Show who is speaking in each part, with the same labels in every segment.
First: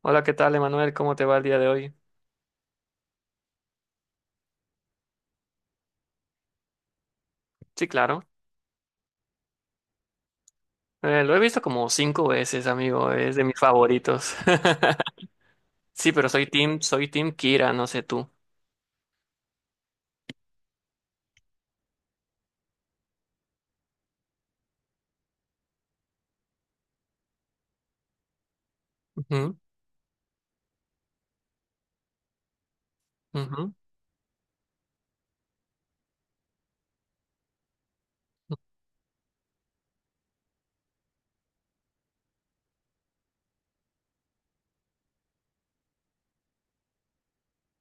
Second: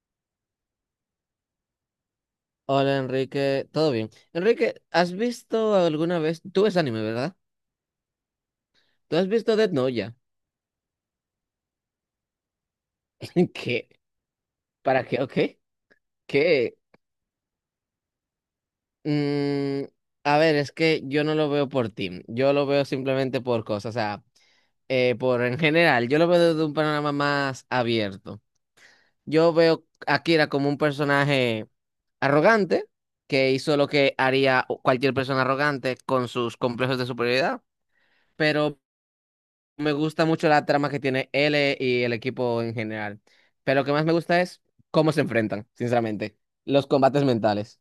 Speaker 1: Hola, ¿qué tal, Emanuel? ¿Cómo te va el día de hoy?
Speaker 2: Hola Enrique, ¿todo bien? Enrique, ¿has visto alguna vez? Tú ves anime, ¿verdad?
Speaker 1: Sí, claro.
Speaker 2: ¿Tú has visto Death Note ya?
Speaker 1: Lo he visto como cinco veces, amigo. Es de mis
Speaker 2: ¿Qué?
Speaker 1: favoritos.
Speaker 2: ¿Para qué? ¿O qué?
Speaker 1: Sí, pero soy
Speaker 2: ¿Qué?
Speaker 1: team, soy team Kira, no sé tú.
Speaker 2: Mm, a ver, es que yo no lo veo por team, yo lo veo simplemente por cosas, o sea, por en general, yo lo veo desde un panorama más abierto. Yo
Speaker 1: Ujú,
Speaker 2: veo a Akira como un personaje arrogante que
Speaker 1: ujú.
Speaker 2: hizo lo que haría cualquier persona arrogante con sus complejos de superioridad. Pero me gusta mucho la trama que tiene L y el equipo en general. Pero lo que más me gusta es cómo se enfrentan, sinceramente. Los combates mentales.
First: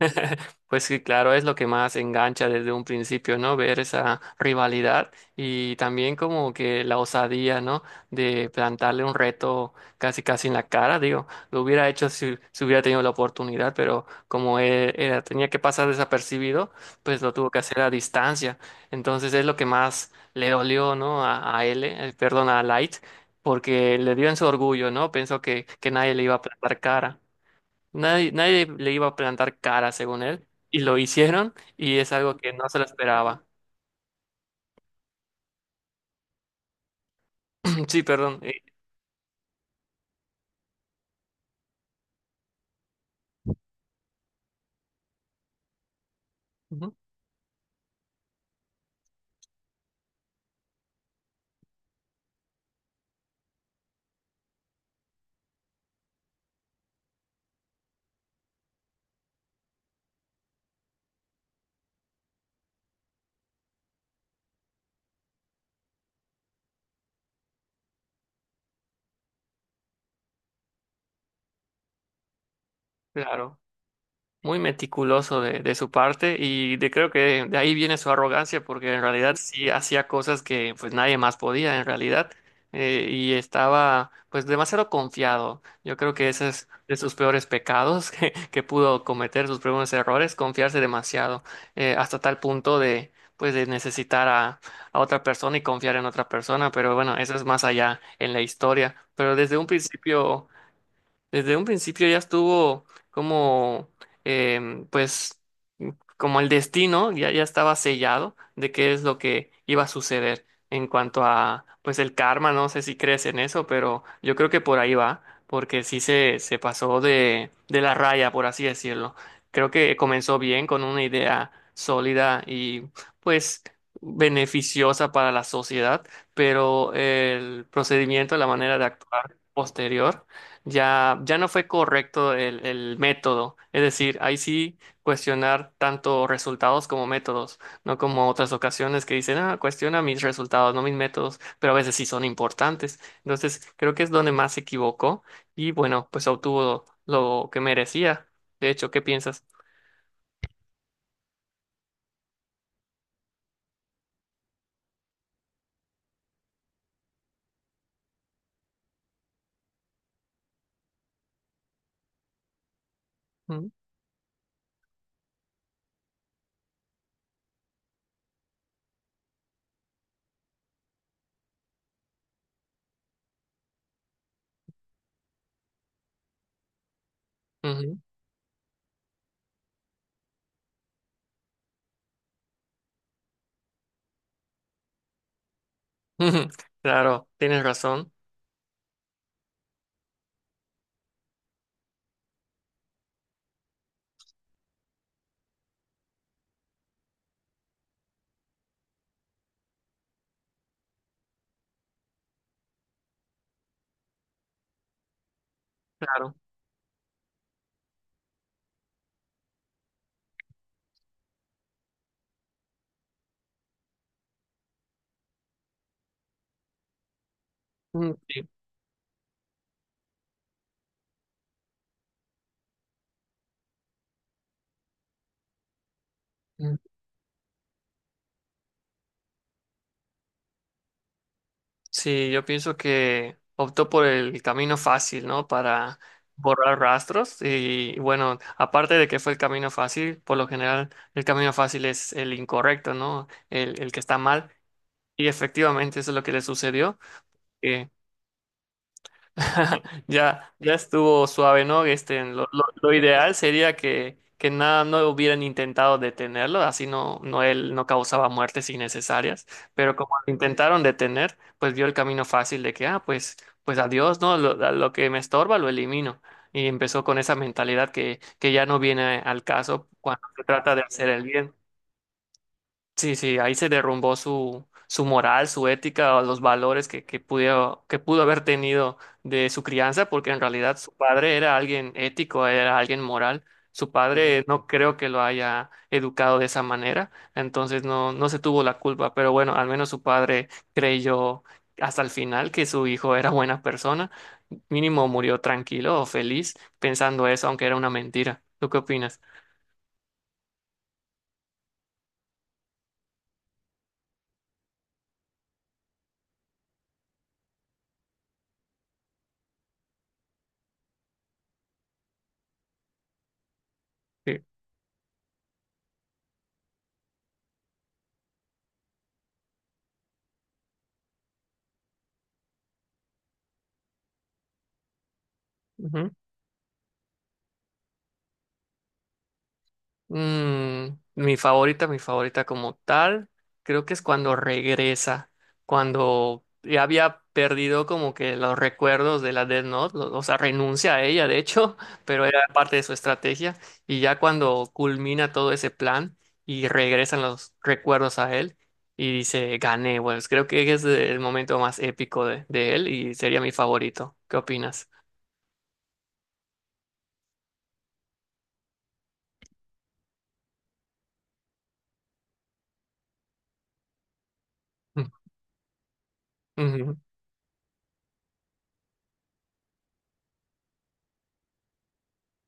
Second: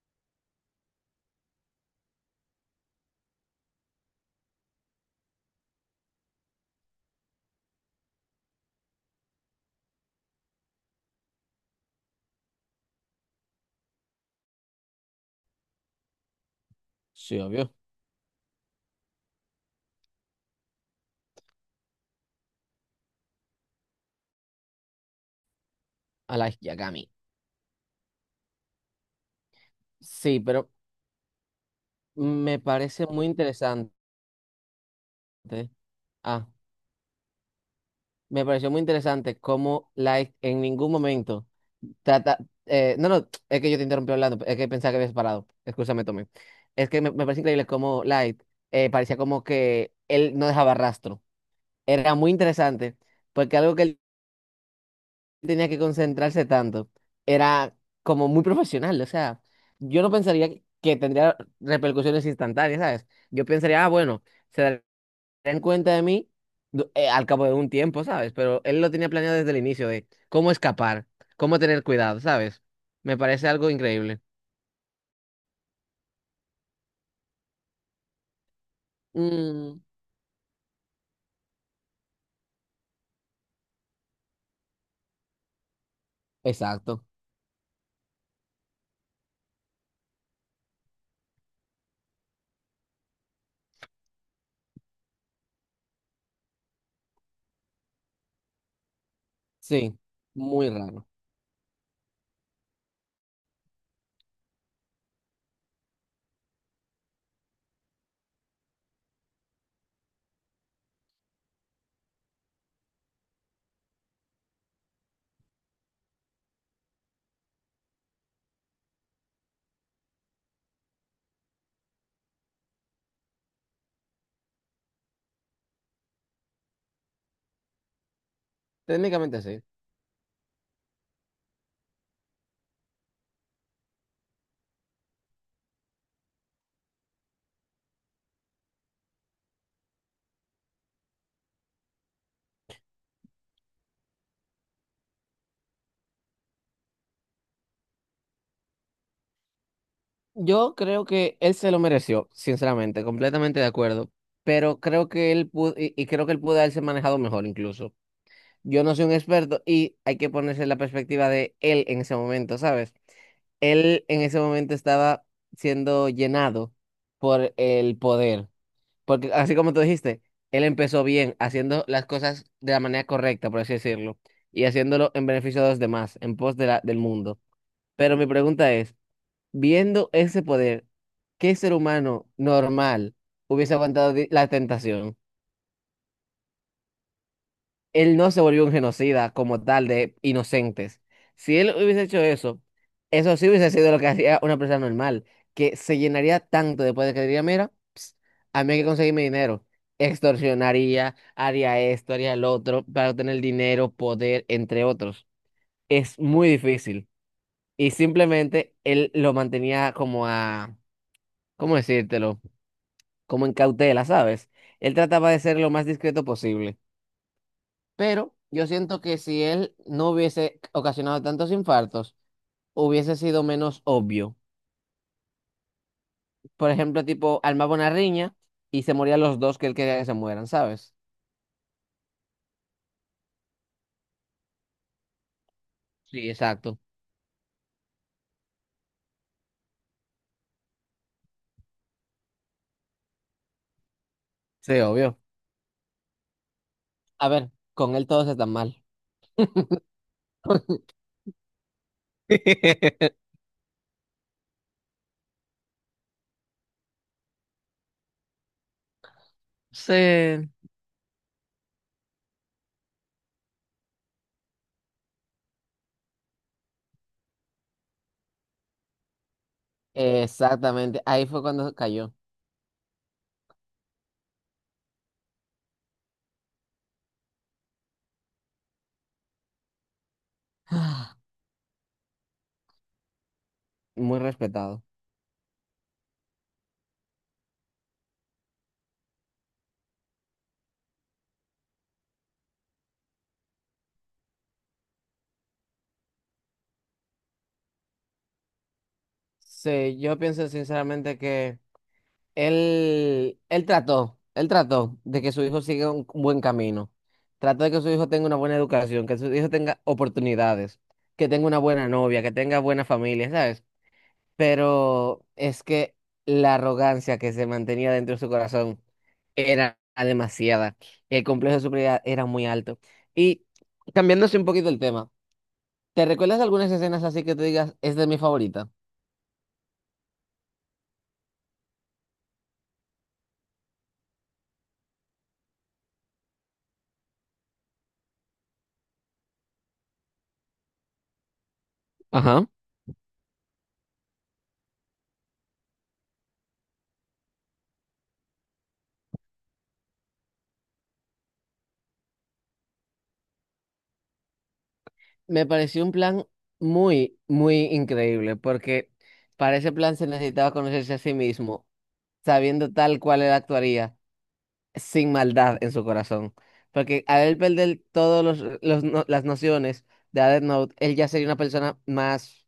Speaker 1: Pues sí, claro, es lo que más engancha desde un principio, ¿no? Ver esa rivalidad y también como que la osadía, ¿no? De plantarle un reto casi casi en la cara, digo, lo hubiera hecho si hubiera tenido la oportunidad, pero como él, tenía que pasar desapercibido, pues lo
Speaker 2: Sí,
Speaker 1: tuvo que
Speaker 2: obvio.
Speaker 1: hacer a distancia. Entonces es lo que más le dolió, ¿no? A L, perdón, a Light, porque le dio en su orgullo, ¿no? Pensó que nadie le iba
Speaker 2: A
Speaker 1: a
Speaker 2: la
Speaker 1: plantar
Speaker 2: Yagami.
Speaker 1: cara. Nadie le iba a plantar cara, según
Speaker 2: Sí,
Speaker 1: él,
Speaker 2: pero
Speaker 1: y lo hicieron, y es algo que
Speaker 2: me
Speaker 1: no se lo
Speaker 2: parece muy
Speaker 1: esperaba.
Speaker 2: interesante. Ah,
Speaker 1: Sí, perdón.
Speaker 2: me pareció muy interesante cómo Light en ningún momento trata. No, es que yo te interrumpí hablando, es que pensaba que habías parado. Excúsame, Tommy. Es
Speaker 1: Ujú,
Speaker 2: que me parece increíble cómo Light parecía como que él no dejaba rastro. Era muy interesante, porque algo que él tenía que concentrarse tanto. Era como muy profesional, o sea, yo no pensaría que tendría repercusiones instantáneas, ¿sabes? Yo pensaría, ah, bueno, se darán cuenta de mí al cabo de un tiempo, ¿sabes? Pero él lo tenía planeado desde el inicio de cómo escapar, cómo tener cuidado, ¿sabes? Me parece
Speaker 1: claro.
Speaker 2: algo increíble.
Speaker 1: Muy meticuloso de su parte y de, creo que de ahí viene su arrogancia porque en realidad sí
Speaker 2: Mm,
Speaker 1: hacía cosas que pues nadie más podía en realidad. Y estaba pues demasiado confiado. Yo creo que ese es de
Speaker 2: exacto,
Speaker 1: sus peores pecados que pudo cometer, sus primeros errores, confiarse demasiado. Hasta tal punto de pues de necesitar a otra persona y confiar en otra persona, pero bueno, eso es más allá en la historia, pero desde un
Speaker 2: sí,
Speaker 1: principio
Speaker 2: muy raro.
Speaker 1: desde un principio ya estuvo como, pues, como el destino ya estaba sellado de qué es lo que iba a suceder en cuanto a, pues, el karma. No sé si crees en eso, pero yo creo que por ahí va, porque sí se pasó de la raya, por así decirlo. Creo que comenzó bien con una idea sólida y, pues, beneficiosa para la sociedad, pero el procedimiento, la manera de actuar
Speaker 2: Técnicamente sí.
Speaker 1: posterior ya no fue correcto el método. Es decir, ahí sí cuestionar tanto resultados como métodos, no como otras ocasiones que dicen, ah, cuestiona mis resultados, no mis métodos, pero a veces sí son importantes. Entonces, creo que es donde más se equivocó y bueno, pues obtuvo lo que merecía. De hecho, ¿qué piensas?
Speaker 2: Yo creo que él se lo mereció, sinceramente, completamente de acuerdo. Pero creo que él pudo, y creo que él pudo haberse manejado mejor incluso. Yo no soy un experto y hay que ponerse en la perspectiva de él en ese momento, ¿sabes?
Speaker 1: Mm,
Speaker 2: Él en ese momento estaba siendo llenado por el poder. Porque así como tú dijiste, él empezó bien, haciendo las cosas de la manera correcta, por así decirlo, y haciéndolo en beneficio de los demás, en pos de del mundo.
Speaker 1: ujú.
Speaker 2: Pero mi pregunta es. Viendo ese poder, ¿qué ser humano normal hubiese aguantado la tentación?
Speaker 1: Claro, tienes razón,
Speaker 2: Él no se volvió un genocida como tal de inocentes. Si él hubiese hecho eso, eso sí hubiese sido lo que hacía una persona normal, que se llenaría tanto después de poder que diría, mira, ps, a mí hay que conseguirme dinero. Extorsionaría, haría esto, haría lo otro, para obtener dinero, poder, entre otros. Es
Speaker 1: claro.
Speaker 2: muy difícil. Y simplemente él lo mantenía como a, ¿cómo decírtelo? Como en cautela, ¿sabes? Él trataba de ser lo más discreto posible,
Speaker 1: Mm,
Speaker 2: pero
Speaker 1: sí.
Speaker 2: yo siento que si él no hubiese ocasionado tantos infartos, hubiese sido menos obvio. Por ejemplo, tipo, armaba una riña y se morían los dos que él quería que se mueran, ¿sabes?
Speaker 1: Sí, yo pienso que optó por el camino fácil, ¿no? Para
Speaker 2: Sí,
Speaker 1: borrar
Speaker 2: exacto.
Speaker 1: rastros y bueno, aparte de que fue el camino fácil, por lo general el camino fácil es el incorrecto, ¿no? El que está mal
Speaker 2: Sí, obvio.
Speaker 1: y efectivamente eso es lo que le sucedió.
Speaker 2: A ver, con él todos están mal.
Speaker 1: Ya, ya estuvo suave, ¿no? Este, lo ideal sería que nada, no hubieran intentado detenerlo, así no él no causaba muertes innecesarias, pero como lo
Speaker 2: Sí.
Speaker 1: intentaron detener, pues vio el camino fácil de que, ah, pues, adiós, ¿no? Lo, a lo que me estorba lo elimino. Y empezó con esa mentalidad que ya no viene al caso cuando se trata de
Speaker 2: Exactamente,
Speaker 1: hacer el
Speaker 2: ahí fue
Speaker 1: bien.
Speaker 2: cuando cayó.
Speaker 1: Sí, sí, ahí se derrumbó su moral, su ética, o los valores que pudo haber tenido de su crianza, porque en realidad su padre era alguien ético, era alguien moral. Su
Speaker 2: Muy
Speaker 1: padre no
Speaker 2: respetado.
Speaker 1: creo que lo haya educado de esa manera, entonces no se tuvo la culpa, pero bueno, al menos su padre creyó hasta el final que su hijo era buena persona. Mínimo murió tranquilo o feliz pensando eso, aunque era una mentira. ¿Tú qué opinas?
Speaker 2: Sí, yo pienso sinceramente que... Él trató, él trató de que su hijo siga un buen camino. Trató de que su hijo tenga una buena educación, que su hijo tenga oportunidades, que tenga una buena novia, que tenga buena familia, ¿sabes? Pero es que la arrogancia que se mantenía dentro de su corazón era demasiada. El complejo de superioridad era muy alto. Y cambiándose un poquito el tema, ¿te
Speaker 1: Sí.
Speaker 2: recuerdas de algunas escenas así que te digas, es de mi favorita?
Speaker 1: Mm, mi favorita como tal, creo que es cuando regresa, cuando ya había perdido como que los recuerdos de la Death Note, o sea, renuncia a ella, de hecho, pero era parte de su estrategia, y ya cuando culmina todo ese plan y regresan los recuerdos a él y dice, gané, pues creo que es el momento más épico de él y sería mi favorito. ¿Qué opinas?
Speaker 2: Me pareció un plan muy, muy increíble, porque para ese plan se necesitaba conocerse a sí mismo, sabiendo tal cual él actuaría,
Speaker 1: Mm,
Speaker 2: sin maldad en su corazón.
Speaker 1: ujú,
Speaker 2: Porque al él perder todas los no- las nociones de Death Note, él ya sería una persona más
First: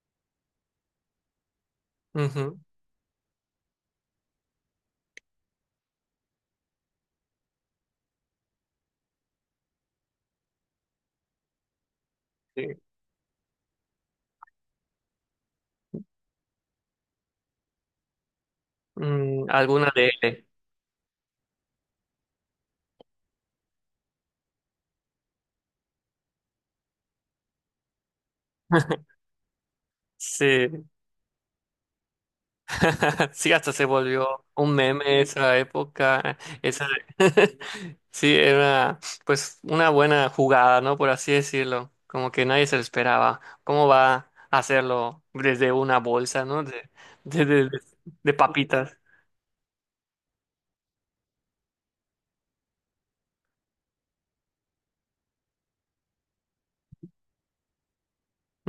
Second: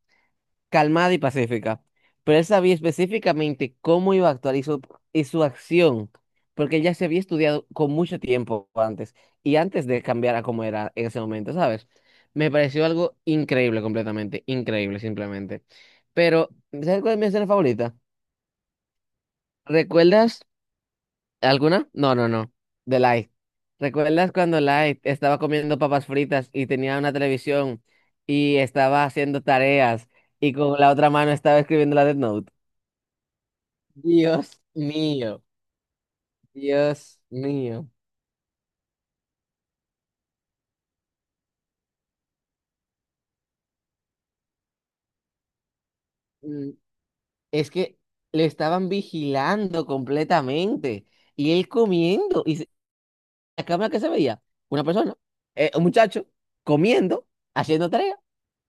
Speaker 2: calmada y pacífica, pero él
Speaker 1: ujú,
Speaker 2: sabía específicamente cómo iba a actuar y y su acción, porque él ya se había estudiado con mucho tiempo antes y antes de cambiar a cómo era en ese momento, ¿sabes? Me
Speaker 1: sí.
Speaker 2: pareció algo increíble completamente, increíble simplemente. Pero, ¿sabes cuál es mi escena favorita?
Speaker 1: Mm, ¿alguna de
Speaker 2: ¿Recuerdas
Speaker 1: él?
Speaker 2: alguna? No, no, no, de Light. ¿Recuerdas cuando Light estaba comiendo papas fritas y tenía una televisión y estaba haciendo tareas y con
Speaker 1: Sí.
Speaker 2: la otra mano estaba escribiendo la Death Note?
Speaker 1: Sí, hasta se volvió
Speaker 2: Dios
Speaker 1: un meme
Speaker 2: mío,
Speaker 1: esa época. Esa...
Speaker 2: Dios mío.
Speaker 1: Sí, era pues una buena jugada, ¿no? Por así decirlo. Como que nadie se lo esperaba. ¿Cómo va a hacerlo desde una bolsa, ¿no?
Speaker 2: Mm,
Speaker 1: De,
Speaker 2: es
Speaker 1: de-
Speaker 2: que
Speaker 1: de
Speaker 2: le estaban
Speaker 1: papitas.
Speaker 2: vigilando completamente y él comiendo. ¿Y la cámara que se veía? Una persona, un muchacho, comiendo, haciendo tarea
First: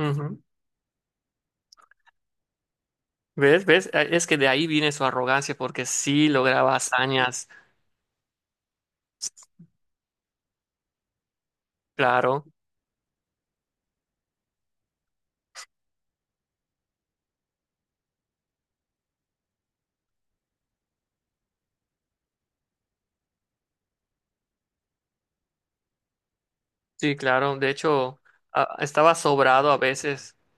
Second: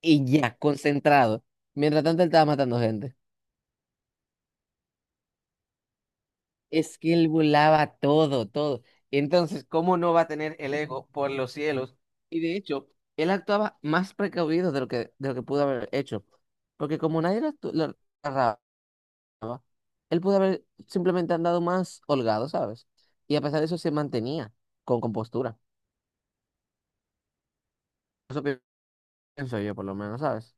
Speaker 2: y ya, concentrado. Mientras tanto, él estaba matando gente.
Speaker 1: ¿Ves? ¿Ves? Es que de ahí viene su arrogancia porque sí lograba
Speaker 2: Es que él
Speaker 1: hazañas.
Speaker 2: volaba todo, todo. Entonces, ¿cómo no va a tener el ego por los cielos? Y
Speaker 1: Claro,
Speaker 2: de hecho, él actuaba más precavido de lo que pudo haber hecho. Porque como nadie lo agarraba, funcionaba, él pudo haber simplemente andado más holgado, ¿sabes? Y a pesar de eso se mantenía con compostura.
Speaker 1: sí, claro. De hecho,
Speaker 2: Eso pi-
Speaker 1: ah, estaba
Speaker 2: Pienso
Speaker 1: sobrado
Speaker 2: yo,
Speaker 1: a
Speaker 2: por lo menos,
Speaker 1: veces.
Speaker 2: ¿sabes?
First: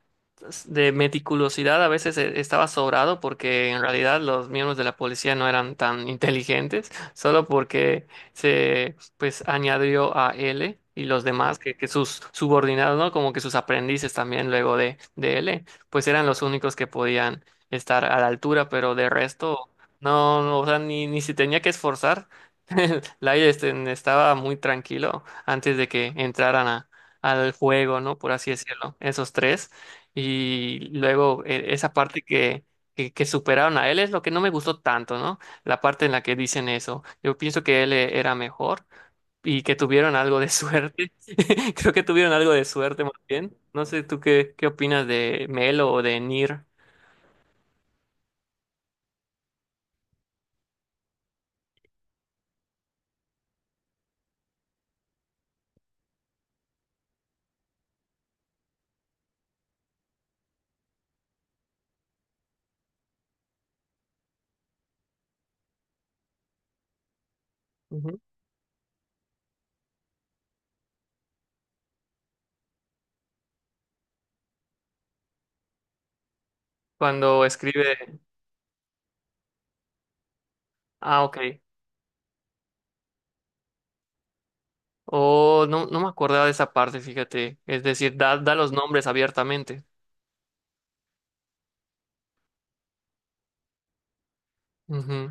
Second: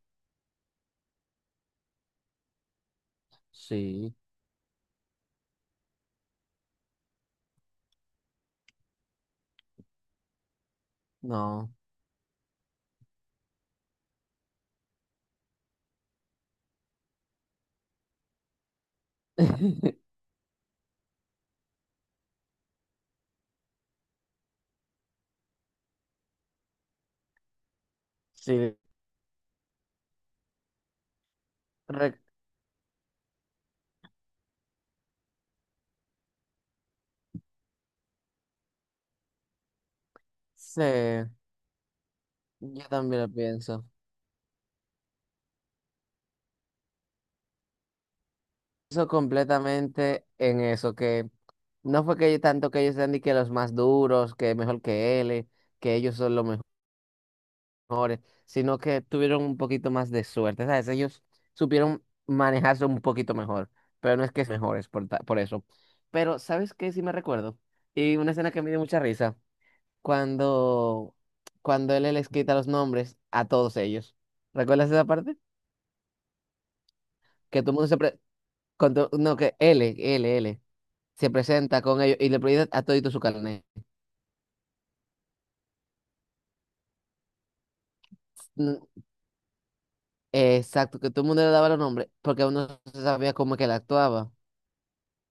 Speaker 1: De meticulosidad a veces estaba sobrado porque en
Speaker 2: Sí,
Speaker 1: realidad los miembros de la policía no eran tan inteligentes, solo porque se pues añadió a L y los demás
Speaker 2: no.
Speaker 1: que sus subordinados, ¿no? Como que sus aprendices también luego de L, pues eran los únicos que podían estar a la altura, pero de resto no, o sea, ni se tenía que esforzar. Light estaba muy tranquilo antes de que entraran al juego, ¿no? Por así
Speaker 2: Sí,
Speaker 1: decirlo, esos tres. Y luego esa
Speaker 2: re-
Speaker 1: parte que, que superaron a él es lo que no me gustó tanto, ¿no? La parte en la que dicen eso. Yo pienso que él era mejor y que tuvieron algo de suerte.
Speaker 2: sí,
Speaker 1: Creo que tuvieron algo de
Speaker 2: yo
Speaker 1: suerte más
Speaker 2: también lo
Speaker 1: bien.
Speaker 2: pienso.
Speaker 1: No sé tú qué opinas de Melo o de Nir.
Speaker 2: Eso completamente en eso, que no fue que tanto que ellos sean ni que los más duros, que mejor que él, que ellos son los mejores. Mejores, sino que tuvieron un poquito más de suerte, ¿sabes? Ellos supieron manejarse un poquito mejor, pero no es que es mejores por, por eso. Pero, ¿sabes qué? Sí me recuerdo. Y
Speaker 1: Ujú.
Speaker 2: una escena que me dio mucha risa, cuando, cuando él les quita los nombres a todos ellos. ¿Recuerdas esa parte?
Speaker 1: Cuando
Speaker 2: Que todo el mundo se
Speaker 1: escribe.
Speaker 2: pre- con to- no, que L
Speaker 1: Ah,
Speaker 2: se
Speaker 1: ok.
Speaker 2: presenta con ellos y le pide a todito su carnet.
Speaker 1: O no, no me acordaba de esa parte, fíjate. Es decir, da los
Speaker 2: Mm,
Speaker 1: nombres abiertamente.
Speaker 2: exacto, que todo el mundo le daba los nombres porque uno no se sabía cómo que él actuaba.
Speaker 1: Ujú.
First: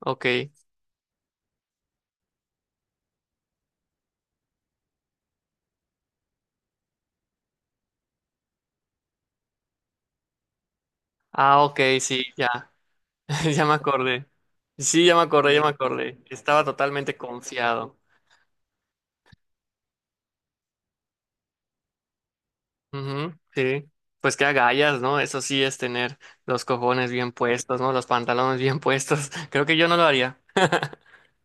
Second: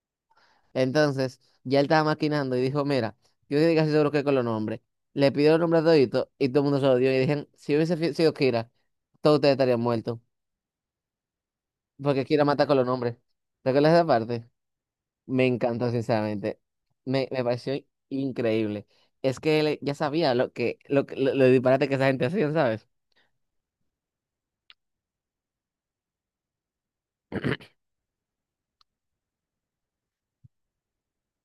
Speaker 1: Ok.
Speaker 2: Entonces, ya él estaba maquinando y dijo, mira, yo estoy casi seguro que con los nombres. Le pidió los nombres a todito y todo el mundo se lo dio. Y dijeron, si hubiese sido Kira, todos ustedes estarían muertos.
Speaker 1: Ah, ok, sí,
Speaker 2: Porque Kira mata
Speaker 1: ya.
Speaker 2: con los nombres.
Speaker 1: Ya me
Speaker 2: ¿Recuerdas esa
Speaker 1: acordé.
Speaker 2: parte?
Speaker 1: Sí, ya me
Speaker 2: Me
Speaker 1: acordé, ya me, sí,
Speaker 2: encantó,
Speaker 1: acordé.
Speaker 2: sinceramente.
Speaker 1: Estaba totalmente
Speaker 2: Me pareció
Speaker 1: confiado.
Speaker 2: increíble. Es que él ya sabía lo disparate que esa gente hacía, ¿sabes?
Speaker 1: Ujú, sí. Pues qué agallas, ¿no? Eso sí es tener los cojones bien puestos, ¿no? Los pantalones bien puestos. Creo que yo no lo haría.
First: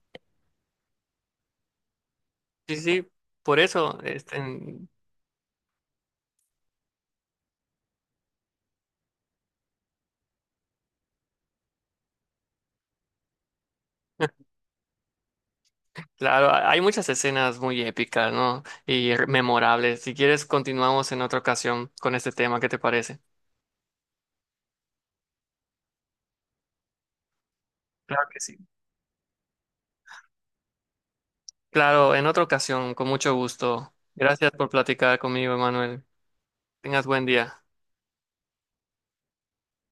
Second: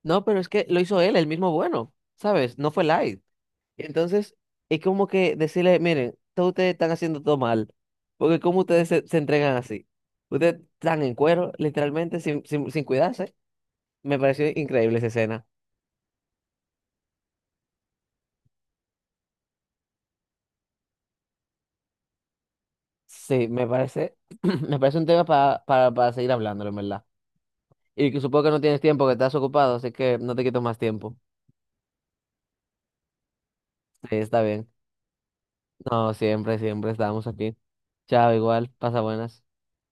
Speaker 2: No, pero es que lo hizo él, el mismo bueno, ¿sabes? No
Speaker 1: Sí,
Speaker 2: fue
Speaker 1: sí.
Speaker 2: Light.
Speaker 1: Por eso, este,
Speaker 2: Entonces, es como que decirle, miren, todos ustedes están haciendo todo mal, porque como ustedes se entregan así? Ustedes están en cuero, literalmente, sin cuidarse. Me pareció increíble esa escena.
Speaker 1: claro, hay muchas escenas muy épicas, ¿no? Y memorables. Si quieres, continuamos en otra ocasión con este tema. ¿Qué te parece?
Speaker 2: Sí, me parece, me parece un tema para, para seguir hablándolo, en verdad. Y que
Speaker 1: Claro que
Speaker 2: supongo que
Speaker 1: sí.
Speaker 2: no tienes tiempo, que estás ocupado, así que no te quito más tiempo.
Speaker 1: Claro, en otra ocasión, con mucho gusto.
Speaker 2: Sí, está
Speaker 1: Gracias por
Speaker 2: bien.
Speaker 1: platicar conmigo, Emanuel.
Speaker 2: No, siempre, siempre
Speaker 1: Tengas buen
Speaker 2: estamos aquí.
Speaker 1: día.
Speaker 2: Chao, igual, pasa buenas.